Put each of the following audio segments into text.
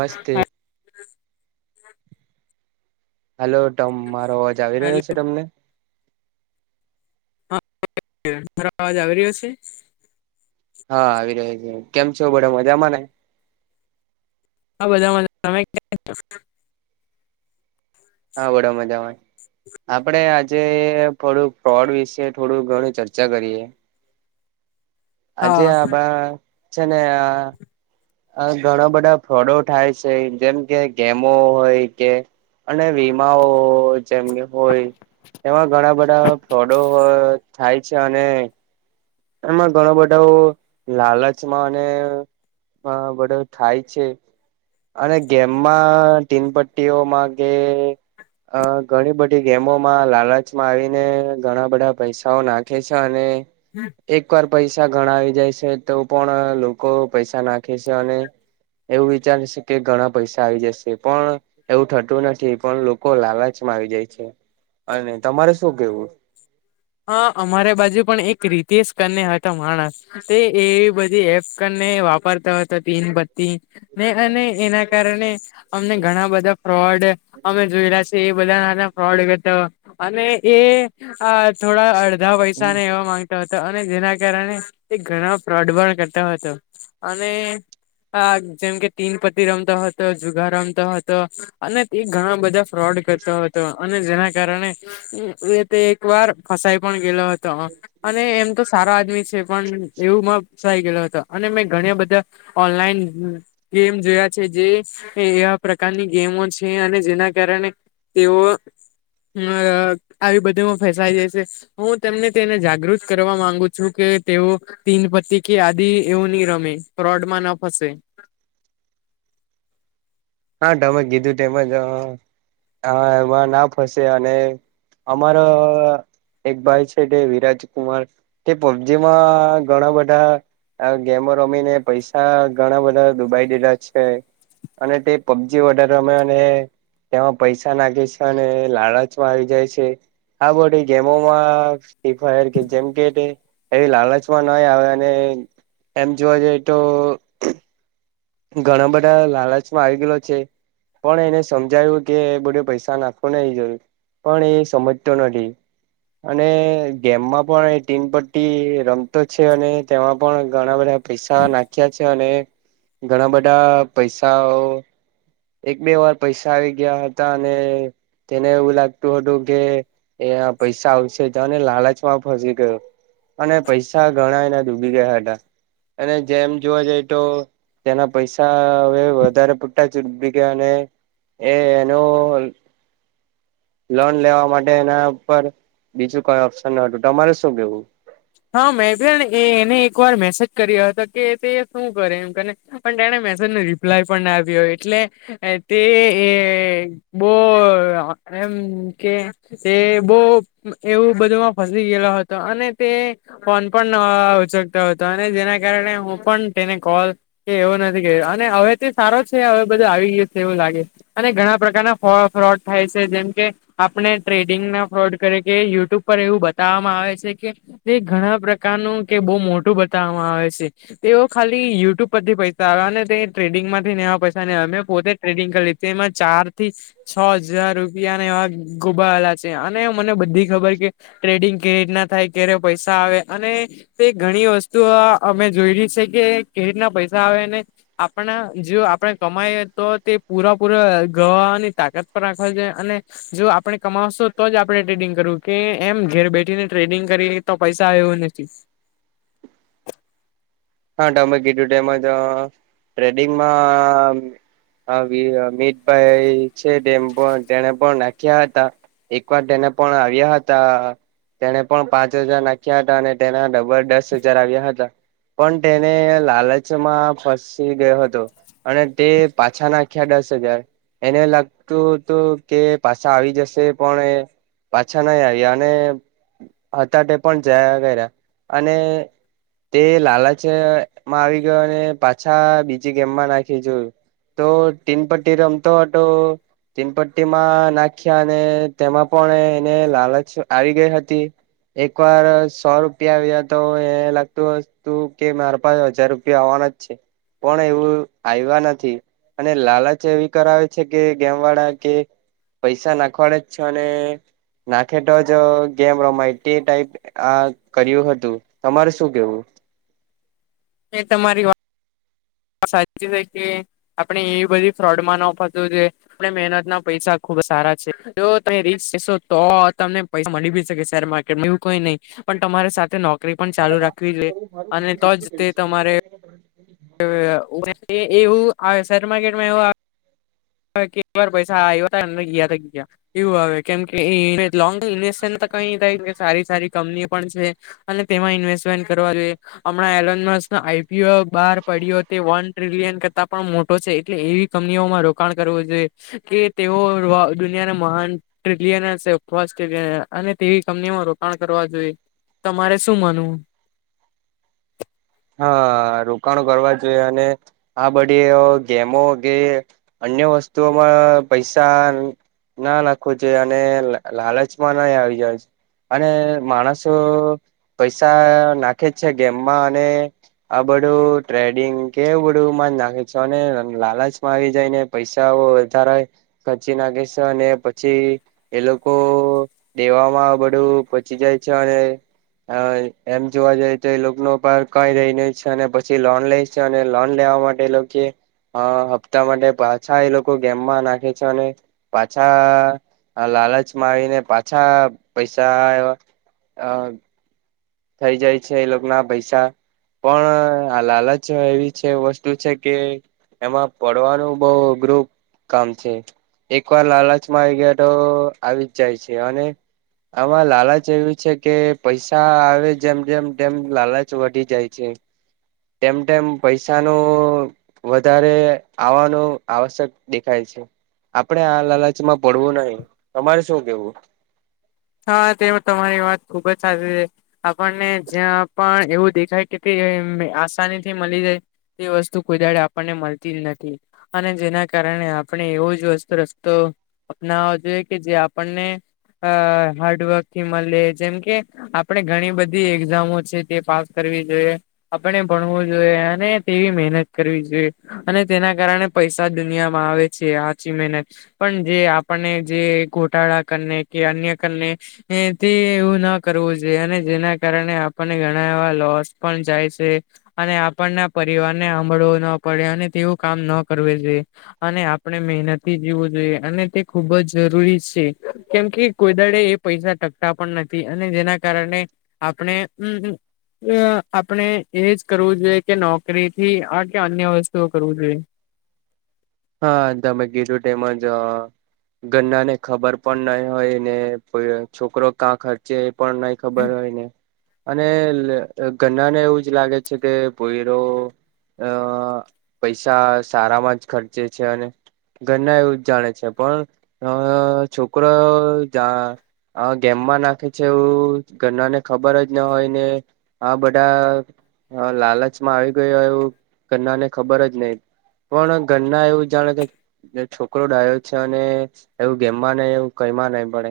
મસ્તે હા. હલો, તમ મારો અવાજ આવી હેલો રહ્યો છે તમને? હા, મારો અવાજ આવી રહ્યો છે? હા, આવી રહ્યો છે કેમ છો બડે મજામાંને. હા, મજામાં તમે [unintelligible] હા બડો મજામાં. આપડે આજે થોડુંક ફ્રોડ વિશે થોડું ઘણી ચર્ચા કરીએ. આજે હા આભા છેને આ. આ ઘણા બધા ફ્રોડો થાય છે જેમ કે ગેમો હોય કે અને વીમાઓ. જેમને હોય એમાં ઘણા બધા ફ્રોડો થાય છે અને એમાં ઘણા બધાઓ લાલચમાં અને આ બધુ થાય છે. અને ગેમમાં ટીમ પટ્ટીઓમાં કે. અ ઘણી બધી ગેમોમાં લાલચમાં આવીને ઘણા બધા પૈસાઓ નાખે છે અને હમ. એક વાર પૈસા ધણા આવી જાય છે તો પણ લોકો પૈસા નાખે છે અને એવું વિચારે છેકે ઘણા પૈસા આવી જશે પણ એવું થતું નથી પણ લોકો લાલચમાં આવી જાય છે અને તમારે શું કેવું? હા, અમારે બાજુ પણ એક રીતેશ કરને હતો માણસ. તે એવી બધી એપ કરને વાપરતો હતો તીન બત્તી. ને અને એના કારણે અમને ઘણા બધા ફ્રોડ અમે જોયેલા છે એ બધા હાતના. ફોડ તો અને એ થોડા અડધા પૈસાને એવા માંગતા. અને જેના કારણે એ ઘણા ફ્રોડ પણ કરતો હતો અને આ જેમ કે તીન પતિ રમતો હતો જુગાર રમતો હતો અને એ ઘણા બધા ફ્રોડ કરતો હતો અને જેના કારણે એ તે એકવાર ફસાઈ પણ ગયેલો હતો અને એમ તો સારો આદમી છે પણ એવુંમાં ફસાઈ ગેલો હતો અને મેં ઘણી બધા ઓનલાઈન ગેમ જોયા છે જે એવા પ્રકારની ગેમો છે અને જેના કારણે તેઓ અ આવી બધુંમાં ફસાય જાય છે. હું તેમને તેને જાગૃત કરવા માંગુ છું કે તેઓ તીન પત્તિ કે આદિ એવુંની રમે ફ્રોડમાં ના ફસે. હા, તમે કીધું તેમજ એમાં ના ફસે અને અમારો એક ભાઈ છે જે વિરાજકુમાર. તે પોબજીમાં ઘણાં બધાં આ ગેમો રમીને પૈસા ઘણા બધા દુબાઈ દેધા છે અને તે પબજી વઘારે રમે અને તેમાં પૈસા નાખે છે અને લાાલચમાં આવી જાય છે. આ બધી ગેમોમાં ફ્રી ફાયર કે જેમ કે તે એવી લાલચમાં નઈ આવે અને એમ જોવા જઈએ તો ઘણા બધા પણ એને સમજાય્યું કે બધે પૈસા નાખો ને એ જરૂર પણ એ સમજતો નથી અને ગેમમાં પણ એ ટીન પટ્ટી રમતો છે અને તેમાં પણ ઘણા બધા પૈસા નાખી છે અને ઘણા બધા પૈસાઓ એક બે વાર પૈસા આવી ગયા હતા અને તેને એવું લાગતું હતું કે એ પૈસા આવશે તને લાાલચમાં ફસી ગયો. અને પૈસા ગણા એના ડૂબી ગયા હતા અને જેમ જોવા જઈ તો. તેના પૈસા હવે વધારે પટાી ગયા અને એ એનું લોન લેવા માટે એના પરર બીજું કોઈ ઓપ્શન ન હતું તમારે શું કેવું? હા મેં ભ એ એને એક વાર મેસેજ કર્યો હતો કે તે શું કરે એમ? પણ તેણે મેસેજ નો રિપ્લાય પણ ના આવ્યો એટલે તે એ બહ એમ કે તે બહ એવું બધુંમાં ફસી ગયેલો હતો અને તે ફોન પણ ઉચકતા હતો અને જેના કારણે હું પણ તેને કોલ કે એવો નથી કે અને હવે તે સારો છે હવે બધું આવી ગય છે એવું લાગે. અને ઘણા પ્રકારના ફ્રોડ થાય છે જેમ કે આપણે ટ્રેડિંગ ના ફ્રોડ કરે કે યુટ્યુબ પર એવું બતાવવામાં આવે છે કે ઘણા પ્રકારનું કે બહુ મોટું બતાવવામાં આવે છે. તેઓ ખાલી યુટ્યુબ પરથી પૈસા આવ અને તે ટ્રેડિંગમાંથી નેવા પૈસા પોતે ટ્રેડિંગ કરી લ એમાં ચાર થી છ હજાર રૂપિયા ના એવા ગોબાવેલા છે અને મને બધી ખબર કે ટ્રેડિંગ કેવી રીતના થાય કે્યારે પૈસા આવે અને તો ઘણી વસ્તુ અમે જોય ર છે કે કે રીતના પૈસા આવે ને. આપણા જો આપણે કમાઈ તો તે પૂરાપૂરા ગહ ની તાકાત પર રાખવા છે અને જો આપણેે કમાવશો તો જ આપડણે ટ્રેડિંગ કરવું કે એમ ઘેર બેઠીને ટ્રેડિંગ કરી તો પૈસા આવવું નથી. હા તમે કીધું ટમ તો ટ્રેડિંગમાં હ મીઠભાઈ છે તેમ પણ તેને પણ નાખ્યા હતા. એક વાર તેને પણ આવ્યા હતા. તેને પણ પાંચ હજાર નાખ્યા હતા અને તેના ડબલ દસ હજાર આવ્યા હતા. પણ તેને લાલચ માં ફસી ગયો હતો. અને તે પાછા નાખ્યા દસ હજાર એને લાગતું હતું કે પાછા આવી જશે પણ એ પાછા નઈ આવ્યા અને હતા હતા પણ જયા કર્યા અને તે લલા છમાં આવી ગયોને પાછા બીજી ગેમમાં નાખી જોયું. તો ટીન પટ્ટી રમતોટ તીન પટ્ટી માં નાખ્યા અને તેમાં પણ એને લાલચ આવી ગઈ હતી. એક વાર સો રૂપિયા આવ્યા તો એ લાગતું વસ્તુ કે મારા પાસે હજાર રૂપિયા આવવાના જ છે પણ એવું આવ્યા નથી. અને લાલચ એવી કરાવે છે કે ગેમ વાળા કે પૈસા નાખવાડે જ છો અને નાખે તો જ ગેમ રમાય તે ટાઈપ આ કર્યું હતું તમારે શું કેવું. એ તમારી વાત સાચી છે કે આપણે એવી બધી ફ્રોડ માં ન ફત છે. આપણે મહેનત ના પૈસા ખુબ સારા છે જો તમે રીચ જસો તો તમને પસા મળી બી શકે શેર માર્કેટમાં એવું કઈ નહી પણ તમારે નોકરી પણ મારે ચાલુ વાત રાખવી નથી જોઈએ કર અને તો જ તે તમારે મા એવું શેર માકેટમાં હું હ કે એક વાર પૈસા આવ્યા હતા એ ગયા ત ગયા એવું હ કેમ કે એ લોંગ ઇન્વેસ્ટન્ટ તો કઈ થાય સારી સારી કંપની પણ છે. અને તેમાં ઇન્વેસ્ટમેન્ટ કરવા જોઈએ હમણાં એલ આઈપીલ બ પડ્યો તે વન ટ્રિલિયન કરતાં પણ મોટો છે એટલે એવી કંપનીઓમાં રોકાણ કરવું જોઈએ. કે તેઓ દુનિયાના મહાન ટ્રિલિયન હશે ફસ્ટ અને તેવી કંપનીઓ રો કરવા જોઈએ. તમારે શું માનવું? હા રોકાણો કરવા જોઈએ અને આ બડી ગેમો કે અન્ય વસ્તુઓમાં પૈસા ના નાખો જે અને લાલચમાં ના આવી જાયજ. અને માણસો પૈસા નાખે જ છે ગેમમાં અને આ બધું ટ્રેડિંગ કેવું બધું જ નાખે છે અને લાલચમાં આવી જાયને પૈસાઓ વધારે ખર્ચી નાખે છે અને પછી એ લોકો દેવામાં બધું પચી જાય છે અને હા એમ જોવા જઈ તો લોકનો પાર્ક ચકાઈ દઈને છે અને પછી લોન લે છે અને લોન લેવા માટે લોકે હા હપ્તા માટે પાછા એ લોકો ગેમમાં નાખે છે અને પાછા લાલચમાં આવીને પાછા પૈસા એવા હા. થઈ જાય છે એ લોકો ના પૈસા પણ આ લાલચ એવી છે વસ્તુ છે કે એમાં પડવાનું બવ અઘરું કામ છે. એક વાર લાલચ માં આવી ગયા તો આવી જ જાય છે અને આમાં લાલચ એવું છે કે પૈસા આવ જેમ જેમ ડેમ લાલચ વઢી જાય છે. તેમ તેમ પૈસાનું વધારે આવવાનું આવશ્યક દેખાય છે. આપડે આ લાલચમાં પડવું નહી તમારે શું કેવું? હા તે તમારી વાત ખુબ જ સાચી છે. આપણને જ્યાં પણ એવું દેખાય કે તે આસાની થી મળી જાય તે વસ્તુ કોઈ દાડે આપણને મળતી જ નથી. અને જેના કારણે આપણે એવું જ વસ્તુ રસ્તો અપનાવ જોઈએ કે જે આપણને અ હાર્ડવર્ક થી મળે જેમ કે આપણે ઘણી બધી એક્ઝામો છે તે પાસ કરવી જોઈએ. આપણે ભણવું જોઈએ અને તેવી મહેનત કરવી જોઈએ અને તેના કારણે પૈસા દુનિયામાં આવે સાચી મહેનત પણ જે આપણને જે ગોટાળા કરીને કે અન્ય કરને એથી એવું ના કરવું જોઈએ અને જેના કારણે આપણને ઘણા એવા લોસ પણ જાય છે. અને આપણના પરિવાર ને સાંભળવો ન પડે અને તેવું કામ ન કરવું જોઈએ. અને આપણે મહેનતી જીવું જોઈએ અને તે ખુબ જ જરૂરી છે કેમ કે કોઈદાડે એ પૈસા ટકતા પણ નથી અને જેના કારણે આપણે, હમ્મ. આપણે એજ કરવું જોઈએ કે નોકરી થી આ કે અન્ય વસ્તુઓ કરવું જોઈએ. હા તમે ગીરુ ટાઈમ જ અ ગરના ને ખબર પણ નહી હોય ને છોકરો કા ખ એ પણ નઈ ખબર હોયને અને ગના ને એવું જ લાગે છે કે ભોયરો અ પૈસા સારામાં જ ખર્ચે છે અને ઘરના એવું જાણે છે પણ અ છોકરો જા હા ગેમમાં નાખે છે એવું ઘરના ને ખબર જ ના હોય ને આ બધા હા લાલચમાં આવી ગયો એવું ઘણાને ખબર જ નહી પણ ઘરના એવું જાણે કે છોકરો ડાયો છે અને એવું ગેમમાં નહિ એવું કઈમાં નહી પડે.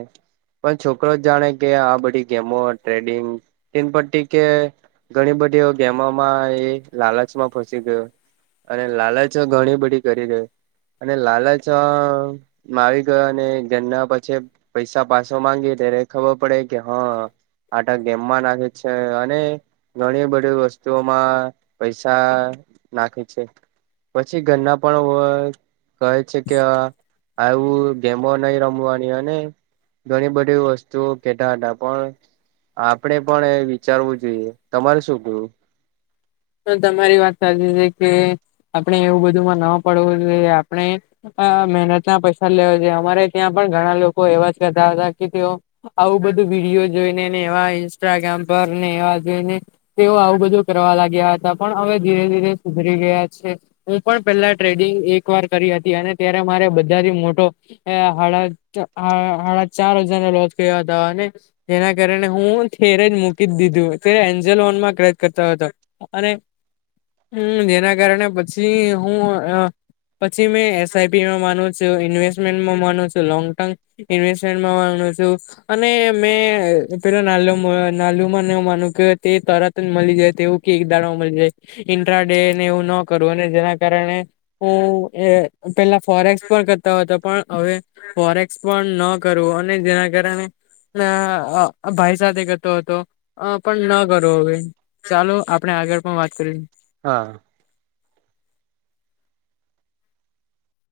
પણ છોકરો જ જાણે કે આ બધી ગેમો ટ્રેડિંગ એ પટ્ટી કે ઘણી બધી એ ગેમોમાં એ લાલચમાં ફસી ગયો અને લાલચો ઘણી બધી કરી દે અને લાલચ અ આવી ગયો અને ગેનના પછે પૈસા પાસો માંગી ત્યારે ખબર પડે કે હહ આટ ગેમમાં નાખે છે અને ઘણી બધી વસ્તુઓમાં પૈસા નાખે છે. પછી ઘરના પણ વ કહે છે કે અ આવું ગેમો નહીં રમવાની અને ઘણી બધી વસ્તુઓ કેતા હતા પણ આપણે પણ એ વિચારવું જોઈએ. તમારે શું કેવું? તો તમારી વાત સાચી છે કે આપણે એવું બધુંમાં ન પડવું જોઈએ આપણે અ મહેનતના પૈસા લેવા છે અમારે ત્યાં પણ ઘણા લોકો એવા જ કરતા હતા કે તેઓ આવું બધું વિડીયો જોઈને ને એવા ઇન્સ્ટાગ્રામ પર ને એવા જોઈને તેઓ આવું બધું કરવા લાગ્યા હતા. પણ હવે ધીરે ધીરે સુધરી ગયા છે. હું પણ પેલા ટ્રેડિંગ એક વાર કરી હતી અને ત્યારે મારે બધાથી મોટો એ હાડા હાડા હાડા ચાર હજારનો લોજ કર્યો હતો અને જેના કારણે હું તેરે જ મૂકી જ દીધું ત્યારે એન્જલોનમાં ટ્રેડ કરતો હતો. અને હમ જેના કારણે પછી હું અ પછી મેં એસઆઈપીમાં માનું છું, ઇન્વેસ્ટ મેન્ટમાં માનું છું, લોંગ ટર્મ ઇન્વેસ્ટમેન્ટમાં માનું છું. અને મેં પેલો નાલો નાલુ માં માનું કે તે તરત જ મલી જાય તેવું કે એક દાણામાં મળી જાય ઇન્ટ્રા ડે ને એવું ન કરવું અને જેના કારણે હું એ પેલા ફોરએક્સ પણ કરતો હતો પણ હવે ફોરેક્સ પણ ન કરવું અને જેના કારણે ના અ ભાઈ સાથે કરતો હતો. અ પણ ન કરો હવે ચાલો આપ આપણે આગળ પણ વાત કરી. હા